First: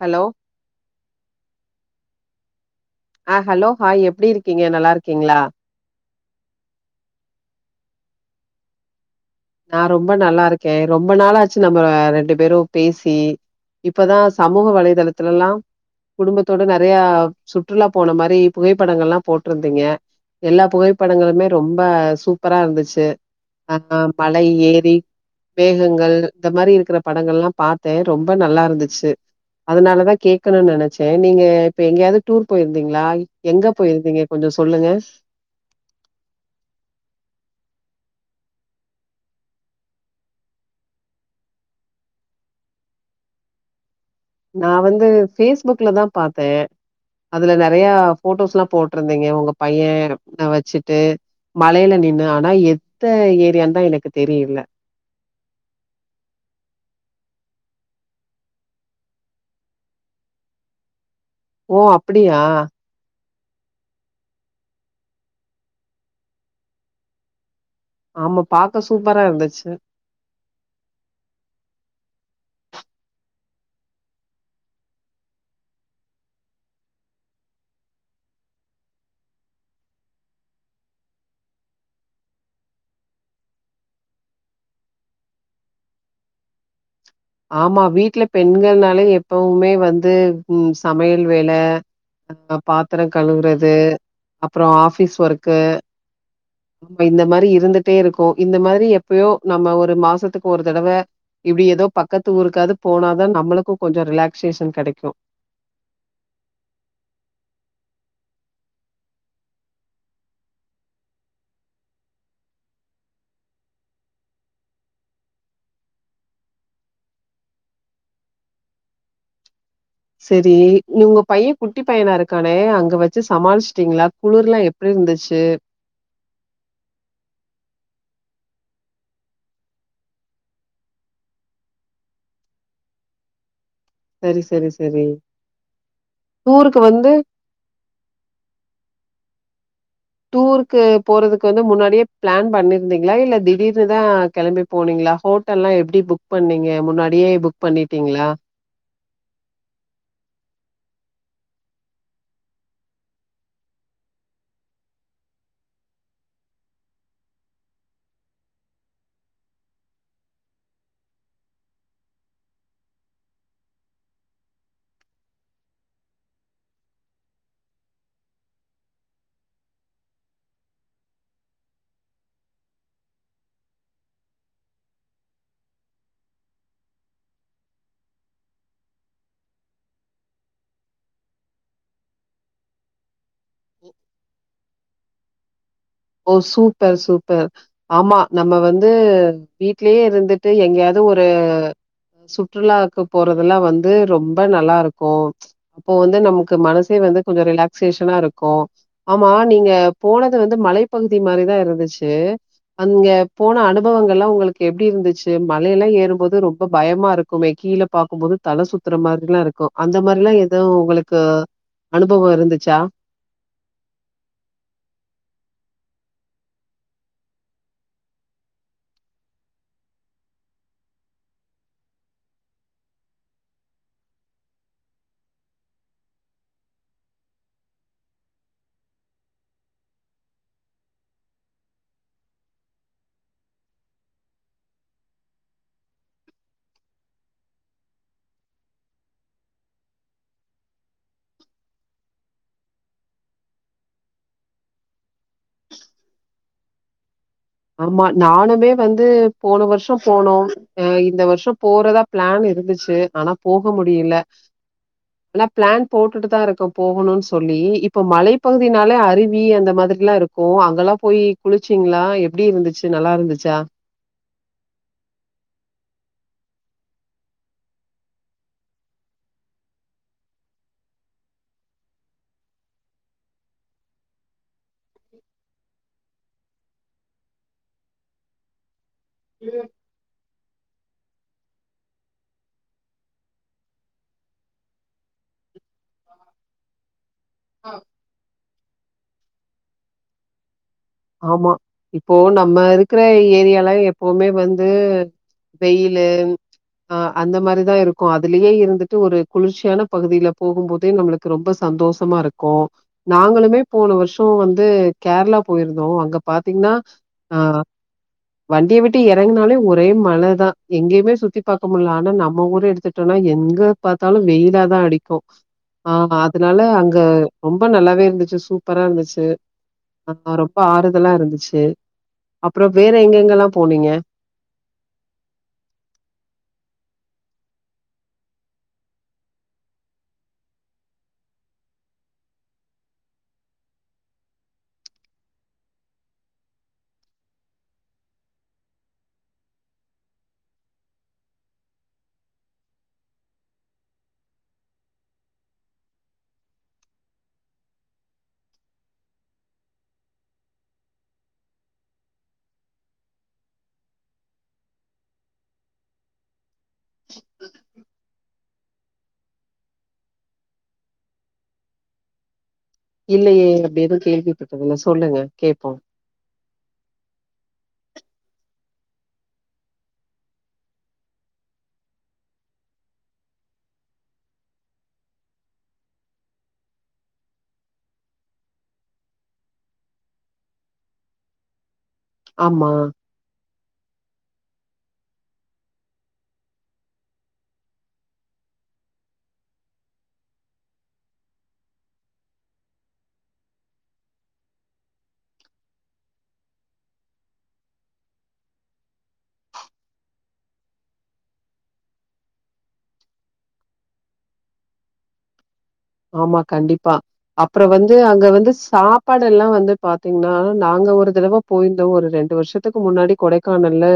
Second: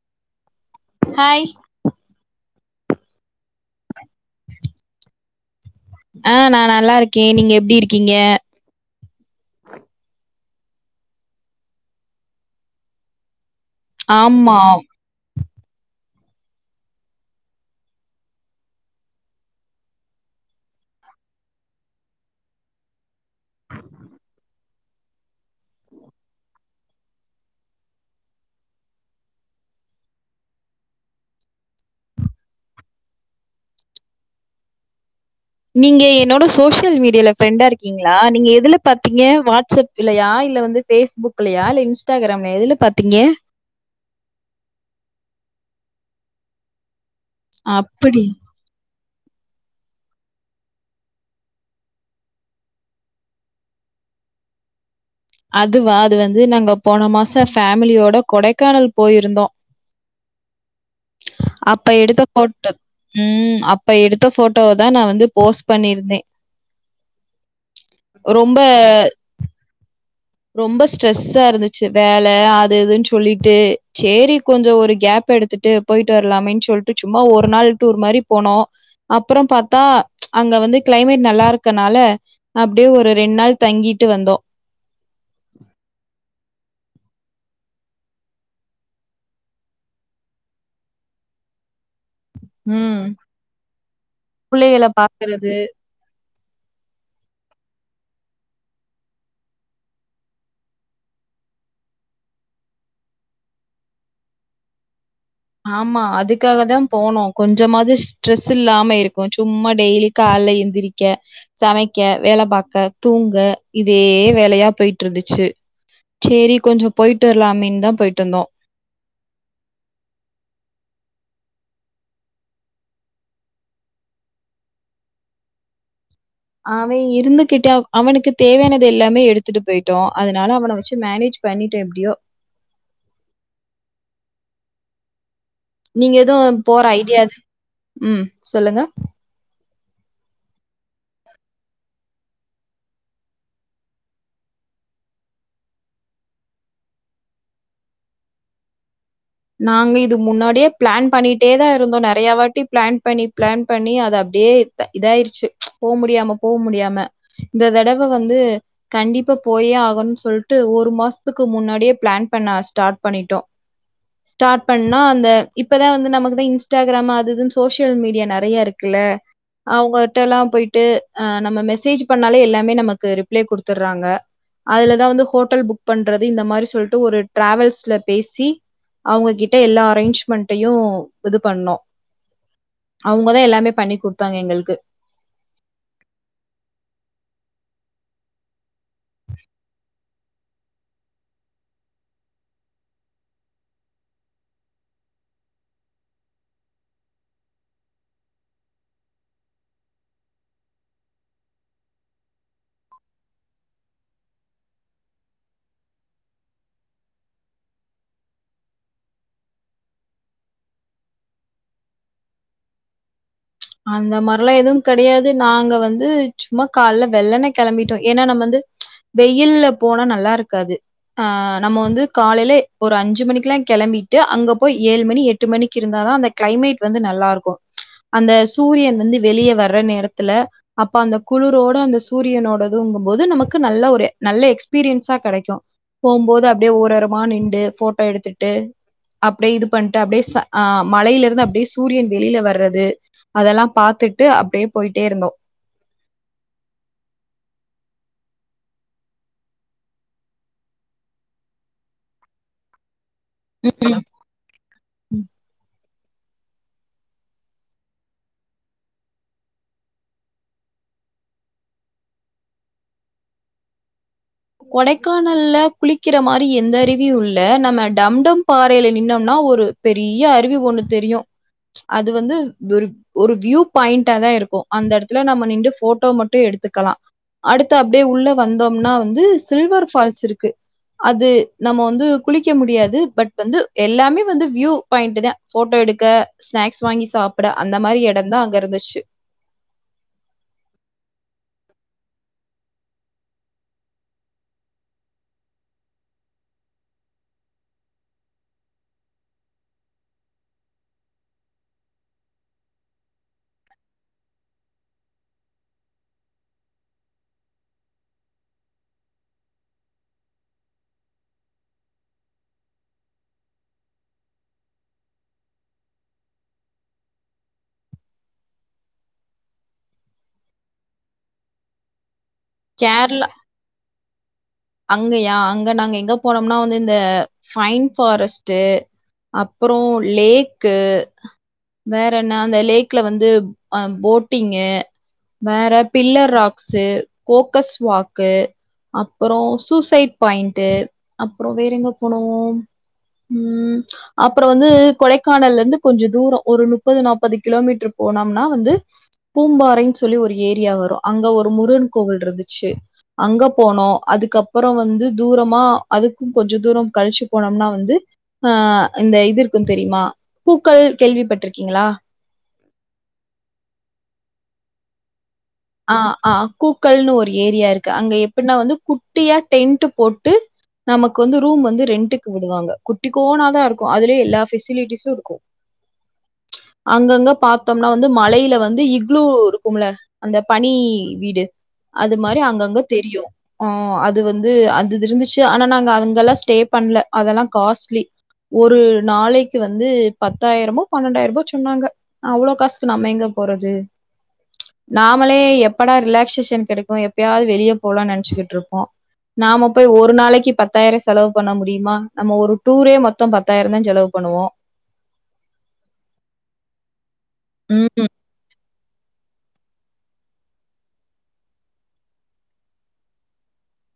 Hello hi ஆ hello hi எப்டி இருக்கீங்க நல்லா இருக்கீங்களா ஆ நா நல்லா இருக்கே நீங்க எப்டி இருக்கீங்க நா ரொம்ப நல்லா இருக்கே ரொம்ப நாளாச்சு நம்ம ரெண்டு பேரு பேசி இப்பதா ஆமா சமூக வலைதளத்துலெல்லாம் குடும்பத்தோட நெறையா சுற்றுலா போன மாரி புகைப்படங்கள்லா போட்ருந்தீங்க எல்லா புகைப்படங்களுமே ரொம்ப சூப்பரா இருந்துச்சு ஆ ஹம் மழை ஏரி மேகங்கள் இந்த மாரி இருக்குற படங்கள்லா பாத்தே ரொம்ப நல்லா இருந்துச்சு அதுனாலதா கேக்கனுன் நெனைச்சே நீங்க இப்ப எங்கேயாவது டூர் போயிருந்தீங்களா எங்க போயிருந்தீங்க கொஞ்சோ சொல்லுங்க நீங்க என்னோட சோசியல் மீடியால ஃப்ரெண்டா இருக்கீங்களா நீங்க எதுல பாத்தீங்க வாட்ஸ்அப் பில்லையா இல்ல வந்து பேஸ்புக்லையா இல்ல இன்ஸ்டாகிராம்லயா எதுல பாத்தீங்க நா வந்து பேஸ்புக்ல தா பாத்தே அதுல நெறையா அப்படி போட்டோஸ்லா போட் இருந்தீங்க உங்க பையேன இப்பதா வச்சுட்டு மலையில நின்னு ஆனா எந்த ஏரியான்தா எனக்கு தெரியல அதுவா அது வந்து நாங்க போன மாசோ ஃபேமிலியோட கொடைக்கானல் போயிருந்தோ ஓ அப்ப எடுத்த அப்டியா போட்டோ ம் அப்ப எடுத்த போட்டோவ தா நா வந்து போஸ்ட் பண்ணியிருந்தே ஆமா ரொம்ப பாக்க சூப்பரா இருந்துச்சு ரொம்ப ஸ்ட்ரெஸ்ஸா இருந்துச்சு வேல அது இதுனு சொல்லிட்டு சேரி கொஞ்ஜோ ஒரு கேப் எடுத்துட்டு போய்ட்டு வரலாமேன்னு சொல்லிட்டு சும்மா ஒரு நாள் டூர் மாரி போனோம் அப்பறம் பாத்தா அங்க வந்து கிளைமேட் நல்லா இருக்கனால அப்டியே ஒரு ரெண் நாள் தங்கிட்டு வந்தோம் [inaudible] ஆமா வீட்ல பெண்கள்னாலே எப்பவுமே வந்து ம் சமையல் வேல ஆ பாத்திர ம் கழுவுறது அப்பறோ புள்ளைகள ஆபீஸ் பாக்குறது ஒர்க்கு நம்ம இந்த மாரி இருந்துட்டே இருக்கோ இந்த மாரி எப்பயோ நம்ம ஒரு மாசத்துக்கு ஒரு தடவ இப்டி ஏதோ பக்கத்து ஊருக்காவது போனாதான் நம்மளுக்கு கொஞ்சோ ரிலாக்சேஷன் கிடைக்கு ஆமா அதுக்காக தா போனோ கொஞ்சமாவது ஸ்ட்ரெஸ் இல்லாம இருக்கு சும்மா டெய்லி கால்ல எழுந்திரிக்க சமைக்க வேல பார்க்க தூங்க இதே வேலையா போயிட்ருந்துச்சு சேரி கொஞ்சோ போய்ட்டு வரலாமே தான் போய்ட்டு வந்தோம் சேரி நீ உங்க பைய குட்டி பையனா இருக்கானே அங்க வச்சு சமாளிசிடீங்களா குளிர்லா எ எப்டி இருந்துச்சு அவன் இருந்துகிட்டே அவனுக்கு தேவையானது எல்லாமே எடுத்துட்டு போயிட்டோ அதனால அவன வச்சு மேனேஜ் பண்ணிட எப்டியோ செரி செரி செரி நீங்க எதுவு போற ஐடிய து ம் சொல்லுங்க டூருக்கு போறதுக்கு வந்து முன்னாடியே பிளான் பண்ணிருந்தீங்களா இல்ல திடீர்னு தா கிளம்பி போனீங்களா ஹோட்டல்லா எப்டி புக் பண்ணீங்க முன்னாடியே புக் பண்ணிட்டீங்களா நாங்க இது முன்னாடியே பிளான் பண்ணிட்டே தான் இருந்தோ நறைய வாட்டி பிளான் பண்ணி பிளான் பண்ணி அது அப்டியே இதாயிருச்சு போ முடியாம போ முடியாம இந்த தடவ வந்து கண்டிப்பா போயே ஆகணுனு சொல்ட்டு ஒரு மாசத்துக்கு முன்னாடியே பிளான் பண்ண ஸ்டார்ட் பண்ணிட்டோ ஸ்டார்ட் பண்ணா அந்த இப்பதா வந்து நமக்கு தா இன்ஸ்டாகிராமு அதுதுன்னு சோசியல் மீடியா நறைய இருக்குல்ல அவங்கட்டலா போய்ட்டு அ நம்ம மெசேஜ் பண்ணாலே எல்லாமே நமக்கு ரிப்ளே குடுத்துடுறாங்க அதுலதா வந்து ஹோட்டல் புக் பண்றது இந்த மாரி சொல்ட்டு ஒரு டிராவல்ஸ்ல பேசி அவுங்க கிட்ட எல்லா அரேஞ்ச்மெண்ட்டயு இது பண்ணோ அவங்கதா எல்லாமே பண்ணி கொடுத்தாங்க எங்களுக்கு ஓ சூப்பர் சூப்பர் ஆமா நம்ம வந்து வீட்லயே இருந்து ட்டு எங்கயாது ஒரு சுற்றுலாக்கு போறதுல்லா வந்து ரொம்ப நல்லா இருக்கு அப்போ வந்து நமக்கு மனசே வந்து கொஞ்சசோ ரிலாக்சேஷனா இருக்கு ஆமா நீங்க போனது வந்து மலைப்பகுதி மாரிதா இருந்துச்சு அங்க போன அனுபவங்கள்லா உங்களுக்கு எப்டி இருந்துச்சு மலையெல்லா ஏறும்போது ரொம்ப பயமா இருக்குமே கீழ பாக்கும்போது தல சுத்துற மாதிரில இருக்கு அந்த மாரிலா எது உங்களுக்கு அனுபவோ இருந்துச்சா அந்த மாரிலா எதுவு கெடயாது நாங்க வந்து சும்மா கால்ல வெள்ளன்ன கெளம்பிட்டோ ஏன்னா நம்ம வந்து வெயில்ல போனா நல்லாருக்காது ஆ நம்ம வந்து காலையில ஒரு அஞ்சு மணிக்குல்லா கிளம்பிட்டு அங்க போய் ஏழு மணி எட்டு மணிக்கு இருந்தாதான் அந்த கிளைமேட் வந்து நல்லா இருக்கு அந்த சூரியன் வந்து வெளியே வர்ற நேரத்துல அப்ப அந்த குளிரோட அந்த சூரியனோட இதுங்கும்போது நமக்கு நல்ல ஒரு நல்ல எக்ஸ்பீரியன்ஸா கிடைக்கு போம்போது அப்டியே ஒருஓரமா நின்டு போட்டோ எடுத்துட்டு அப்டியே இது பண்ணட்டு அப்டியே சா ஆ மலையில இருந்து அப்டியே சூரியன் வெளியில வர்றது அதெல்லாம பாத்துட்டு அப்டியே போயிட்டே இருந்தோ ஆமா நானுமே வந்து போன வருஷ போனோ அ இந்த வருஷ போறதா பிளான் இருந்துச்சு ஆனா போக ம் முடியல ஆனா பிளான் போட்டுட்டு தா இருக்கோ போகணுனு சொல்லி இப்ப மலைப்பகுதினாலே அருவி அந்த மாதிரிலா இருக் கு அங்கெல்லா போயி குளிச்சிங்களா எப்டி இருந்துச்சு நல்லா இருந்துச்சா கொடைக்கானல்ல குளிக்கிற மாரி எந்த அருவியு இல்ல நம்ம டம்டம் பாறைல நின்னோம்னா ஒரு பெரிய அறிவி ஒண்ணு தெரியு ச்சு அது வந்து விரு ஒரு வியூ பாயிண்டா தா இருக்கு அந்த எடத்துல நம்ம நின்டு போட்டோ மட்டு எடுத்துக்கலா அடுத்து அப்டியே உள்ள வந்தோம்னா வந்து சில்வர் ஃபால்ஸ் இருக்கு அது நம்ம வந்து குளிக்க முடியாது பட் வந்து எல்லாமே வந்து வியூ பாயிண்டு தா போட்டோ எடுக்க ஸ்நாக்ஸ் வாங்கி சாப்ட அந்த மாரி எடம்தா அங்க இருந்துச்சு ஆமா இப்போ நம்ம இருக்கிற ஏரியால எப்பவுமே வந்து வெயிலு அ அந்த மாரிதா இருக்கு அதுலேயே இருந்துட்டு ஒரு குளிர்ச்சியான பகுதியில போகும் போதே நம்மளுக் கு ரொம்ப சந்தோஷமா இருக்கு நாங்களுமே போன வர்ஷோ வந்து கேரளா போயிருந்தோ அங்க பாத்தீங்கன்னா அ வண்டிய விட்டு எறங்குனாலே ஒரே மழதா எங்கயுமே சுத்தி பாக்க முடியல ஆனா நம்ம ஊர எடுத்துட் டோனா எங்க பாத்தாலு வெயிலாதா அடிக்கு ஆ அதுனால அங்க ரொம்ப நல்லாவே இருந்துச்சு சூப்பரா இருந்துச்சு ஆ ரொம்ப ஆறுதலா இருந்துச்சு அப்புறோ வேற கேரளா எங்கெங்கல்லா போனீங்க அங்கயா அங்க நாங்க எங்க போனோம்னா வந்து இந்த பைன் ஃபாரஸ்டு அப்றோ லேக்கு வேற என்ன அந்த லேக்ல வந்து அ போட்டிங்கு வேற பில்லர் ராக்சு கோக்கஸ் வாக்கு அப்பறோ சூசைட் பாய்ண்ட்டு அப்றோ வேற எங்க போனோ அப்றோ வந்து கொடைக்கானல்ல இருந்து கொஞ்சோ தூரோ ஒரு முப்பது நாப்பது கிலோமீட்டர் போனோம்னா வந்து பூம்பாறைன்னு சொல்லி ஒரு ஏரியா வரு அங்க ஒரு முருகன் கோவில் இருந்துச்சு அங்க போனோ அதுக்கப்பறோ வந்து தூரமா அதுக்கு கொஞ்சோ தூரோ கழிச்சு போனோம்னா வந்து ஆ இந்த இது இருக்கு தெரியுமா கூக்கள் கேள்விப்பட்ருக்கீங்களா இல்லயே அப்டி எது கேள்வி பட்டதில்ல சொல்லுங்க கேப்போ அ ஆ கூக்கள்னு ஒரு ஏரியா இருக்கு அங்க எப்டின்னா வந்து குட்டியா டென்ட் போட்டு நமக்கு வந்து ரூம் வந்து ரெண்ட்டக்கு விடுவாங்க குட்டி கோனாதா இருக்கு அதுலயே எல்லா ஃசிலிட்டிஸும் இருக்கு பிளாக் அங்கங்க பாத்தோம்னா வந்து மலையில வந்து இக்ளூ இருக்கும்ல அந்த பனி வீடு அது மாதிரி ஆமா அங்கங்க தெரியு ஆ அது வந்து அது இருந்துச்சு ஆனா நாங்க அங்கெல்லா ஸ்டே பண்ணல அதெல்லா காஸ்ட்லி ஒரு நாளைக்கு வந்து பத்தாயிரமோ பன்னெண்டாயிரமோ சொன்னாங்க அவ்ளோ காசுக்கு நம்ம எங்க போறது நாமளே எப்படா ரிலாக்சேஷன் கிடைக்கு எப்பயாவது வெளியே போகலாம்னு நினைச்சுகிட்டு இருப்போ நாம போய் ஒரு நாளைக்கு பத்தாயிரம் செலவு பண்ண முடியுமா நம்ம ஒரு டூரே மொத்தம் பத்தாயிரம் தா செலவு பண்ணுவோ ஆமா கண்டிப்பா அப்றோ வந்து ம். அங்க வந்து சாப்பாடு எல்லா வந்து பாத்தீங்கன்னா நாங்க ஒரு தடவை போயிருந்தோ ஒரு ரெண்டு வருஷத்துக்கு முன்னாடி கொடை கானல்ல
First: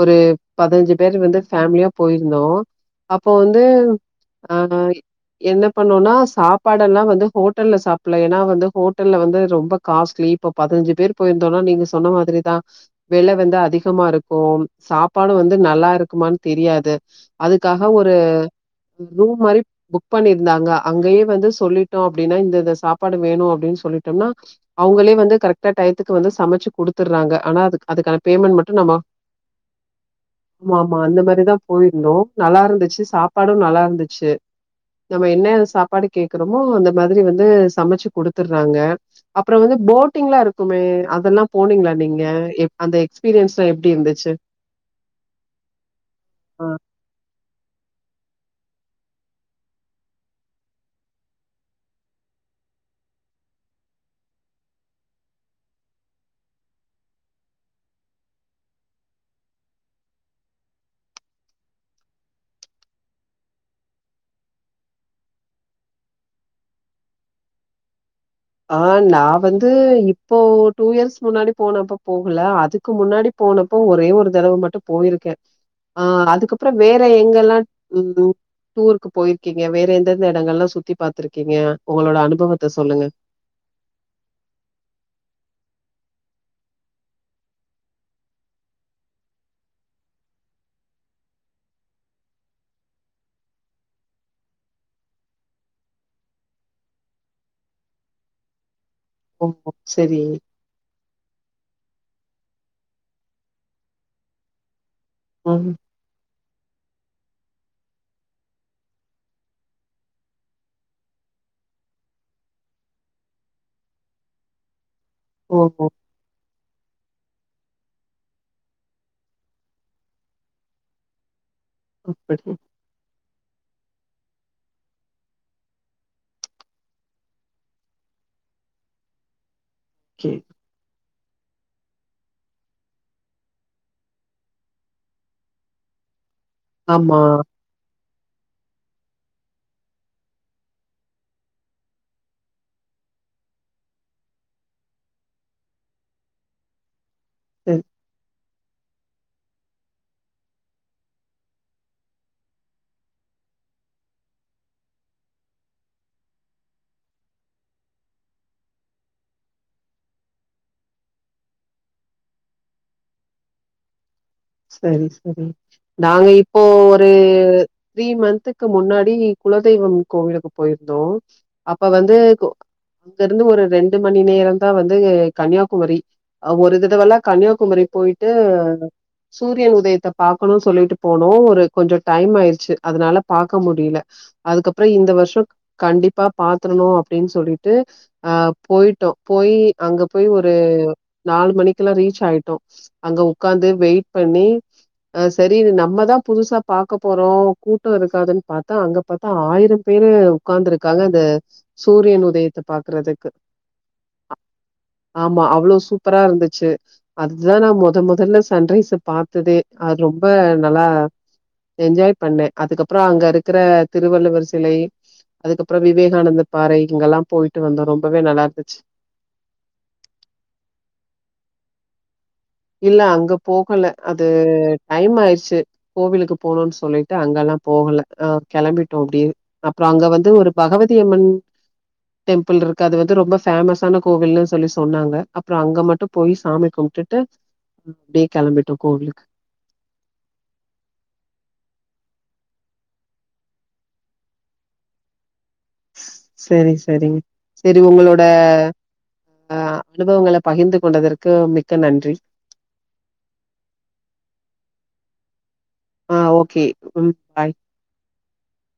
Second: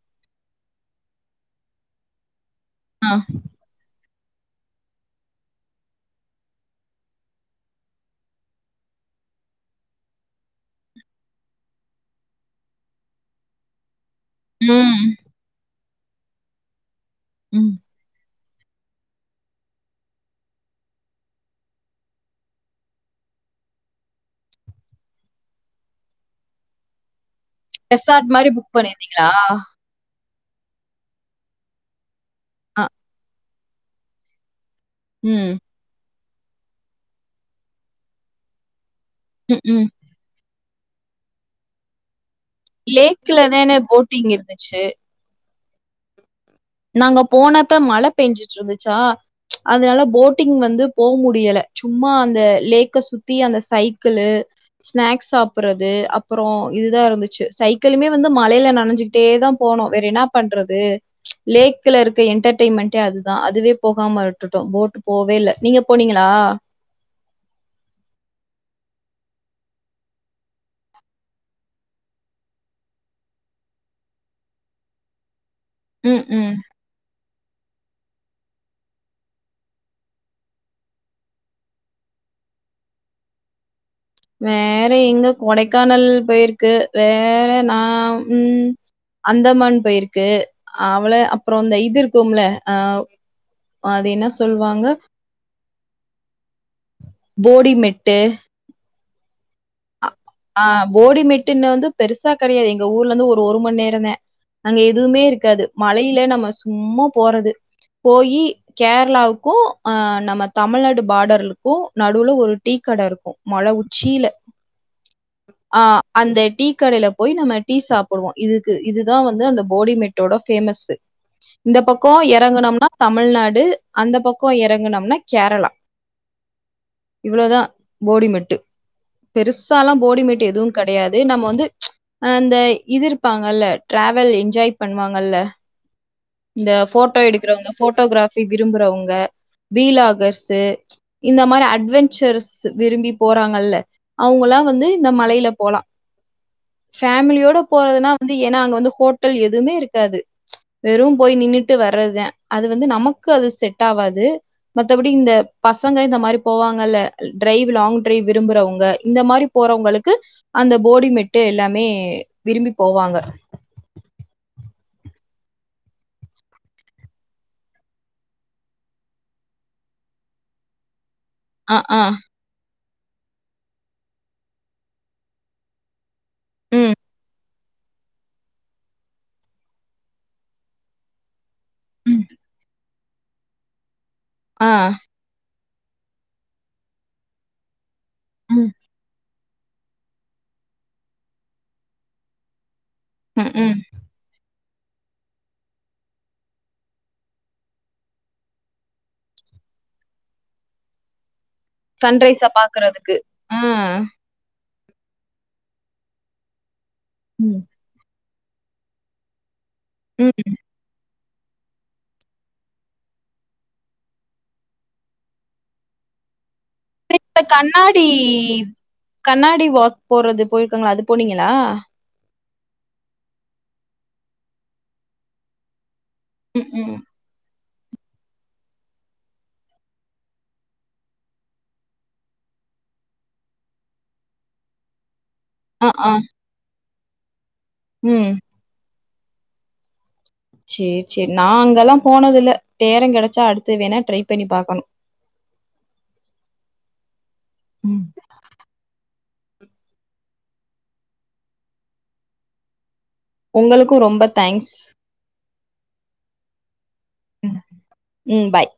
ஒரு பதினஞ்சு பேரு வந்து ஃபேமிலியா போயிருந்தோ ஆ. அப்போ வந்து அ என்ன பண்ணோனா சாப்பாடல்லா வந்து ஹோட்டல்ல சாப்பிட்ல ஏனா வந்து ஹோட்டல்ல வந்து ரொம்ப காஸ்ட்லி இப்போ பதினஞ்சு பேர் போய்ருந்தோனா நீங்க சொன்ன மாதிரிதா வில வந்து அதிகமா இருக் கும் ம். சாப்பாடு வந்து நல்லா இருக்குமான் தெரியாது ம். அதுக்காக ஒரு ரூம் மாரி புக் பண்ணிருந்தாங்க அங்கயே வந்து சொல்லிட்டோ அப்டின்னா இந்த இந்த சாப்பாடு வேணு அப்டின்னு சொல்லிட்டோனா அவங்களே வந்து கரெக்டா டயத்துக்கு வந்து சமச்சு குடுத்துட்றாங்க ஆனா அது ரெசார்ட் மாதரி புக் பண்ணிந்தீங்ளா ஆமா ஆமா அந்த மாரிதா போயிருந்தோம நல்லா அ. இருந்துச்சு சாப்பாடு நல்லா இருந்துச்சு நம்ம என்ன ம். சாப்பாடு கேக்குறோமோ அந்த மாதிரி வந்து சமச்சு குடுத்துட்றாங்க அப்புறோ ம். வந்து ம். போட்டிங்ல்லா இருக்குமே அதெல்லா போனீங்ளா நீங்க எப் அந்த லேக்ல எக்ஸ்பீரியன்ஸ்லா தான எப்டி போட்டிங் இருந்துச்சு ஆ நாங்க போனப்ப மழ பெஞ்சிட்டு இருந்துச்சா அதனால போட்டிங் வந்து போ முடியல சும்மா அந்த லேக்க சுத்தி அந்த சைக்கிளு ஸ்நக்ஸ் சாப்பிறது அப்புறோ இதுதா இருந்துச்சு சைக்கிளுமே வந்து மழைல நனஞ்சு ட்டே தா போனோ வேற என்ன பண்றது லேக்ல இருக்க என்டர்டெயின்மெண்ட்டே அதுதா அதுவே போகாம விட்டுட்டோ போட்டு போவே இல்ல நீங்க போனீங்களா ஆ நா வந்து இப்போ டூ இயர்ஸ் முன்னாடி போனப்ப போகல அதுக்கு முன்னாடி போனப்போ ஒரே ஒரு தடவ மட்டு போயிருக்க ஆ ம், ம். அதுக்கப்றோ வேற எங்கெல்லா ம் டூருக்கு போயிருக்கீங்க வேற எந்தெந்த எடங்கள்லா சுத்தி பாத்துருக்கீங்க உங்களோட அனுபவத்த சொல்லுங்க வேற எங்க கொடைக்கானல் போயிருக்கு வேற நா ம் அந்தமான் பேருக்கு அவ்ள அப்றோ அந்த இது இருக்கும்ல ஆ அது என்ன சொல்வாங்க போடிமெட்டு ஓ ஒ செரி ஆ போடி மெட்டுன்னு வந்து பெருசா கெடையாது எங்க ஊர்ல இருந்து ஒரு ஒரு மணி நேரந்த அங்க எதுவுமே இருக்காது ம் மலையில நம்ம சும்மா போறது போறது கரளாவுக்கு அ நம்ம தமிழ்நாடு பாடர்ளுக்கு நடுவுல ஒரு டீக்கட இருக்கு மல உச்சில ஓ ஆ அந்த டீ கடைல போய் நம்ம டீ சாப்பிடுவோ இதுக்கு இதுதா வந்து அந்த போடிமெட்டோட பேமஸூ பிளாக் இந்த பக்கோ எறங்கனம்னா தமிழ்நாடு அந்த பக்கோ எறங்குனம்னா கேரளா இவ்வளதா போடிமெட்டு் பெருசாலா ஓகே போடிமெட்டு எதுவு கெடையாது நம்ம வந்து அந்த இது இருப்பாங்கல்ல ட்ரவல் என்ஜாய் பண்ணுவாங்கல்ல இந்த ஆமா போட்டோ எடுக்குறவங்க போட்டோகிராபி விரும்புறவங்க வீலாகர்ஸு இந்த மாறி அட்வென்ஞ்சர்ஸ் விரும்பி போறாங்கல்ல அவங்கலா வந்து இந்த மலைல போலா ஃபேமிலியோட சரி போறதுனா வந் து ஏனா அங்க வந்து ஹோட்டல் எதுமே இருக்காது வெறு போய் நின்னுட்டு வரதுதா அது வந்து நமக்கு அது செட் ஆவாது மத்தபடி இந்த பசங்க இந்த மாறி போவாங்கல்ல ட்ரைவ் லாங் ட்ரைவ் விரும்புறவங்க இந்த மாறி போறவங்களுக்கு அந்த போடிமெட்டு எல்லாமே விரும்பி போவாங்க சரி சரி நாங்க இப்போ ஒரு த்ரீ மன்த்துக்கு முன்னாடி குலதெய்வம் கோவிலுக்கு போயிருந்தோ அ, அப்ப ஆ. வந்து கு அங்க இருந்து ஒரு ரெண்டு மணி நேரந்தா வந்து கன்யாகுமரி ஒரு தடவலா கன்யாகுமரி போய்ட்டு சூரியன் உதயத்த பாக்கணு சொல்லிட்டு போனோ ஒரு கொஞ்ச ம். டைம் ஆயிருச்சு அதனால பாக்க முடில ஆ. அதுக்கப்றோ இந்த வருஷோ கண்டிப்பா பாத்துரணு அப்டின் சொல்லிட்டு அ ம். போய்ட்டோ போயி அங்க போயி ஒரு நாலு மணிக்குலா ரீச் ஆய்ட்டோ அங்க ம், உக்காந்து ம். வெயிட் பண்ணி அ சரி நம்மதா புதுசா பாக்க போறோ கூட்ட இருக்காதுன் பாத்தா அங்க பாத்தா ஆயிரம் பேரு உட்காந்துருக்காங்க அந்த சூரியன் சன்ரைஸ உதயத்தைப் பாக்குறதுக்கு ஆ. ஆமா அவ்ளோ சூப்பரா இருந்துச்சு அதுதா ம். நா மொத மொதல்ல சன்ரைச பாத்ததே அது ரொம்ப ம். நல்லா என்ஜாய் பண்ணே அதுக்கப்புற அங்க இருக்கிற திருவள்ளுவர் சிலை அதுக்கப்புற விவேகானந்த பாறை இங்கெல்லா இந்த போயிட்டு வந்தோ கண்ணாடி ரொம்பவே நல்லா இருந்துச்சு கண்ணாடி வாக் போறது போயிருக்காங்களா அது போனீங்ளா இல்ல அங்க போகல அது டைம் ஆய்ர்ச்சு கோவிலுக்கு ம், போணும்னு ம். சொல்லி அங்கலா போகல அ கிளம்பிட்டோ அப்டியே அப்ற அங்க வந்து ஒரு பகவதியம்மன் டெம்பிள் இருக்கு அது வந்து ரொம்ப ஃபேமஸான கோவில்னு சொல்லி சொன்னாங்க அப்றோ அங்க ஆ, மட்டு ஆ. போயி சாமி கும்ப்டுட்டு அப்டி ம். கெளம்பிட்டோ கோவிலுக்கு சேரி சேரி நா அங்கல்லா போனதில்ல நேரங் கிடச்சா அடுத்து வேணா ட்ரை பண்ணி பாக்கனு சரி சரிங் சரி ம். ஒங்களோட அ அனுபவங்கள பகிந்து கொண்டதற்கு மிக்க நன்றி ஒங்களுக்கு ரொம்ப தேங்க்ஸ் ஆ ஓகே பாய் ம். ம் பாய்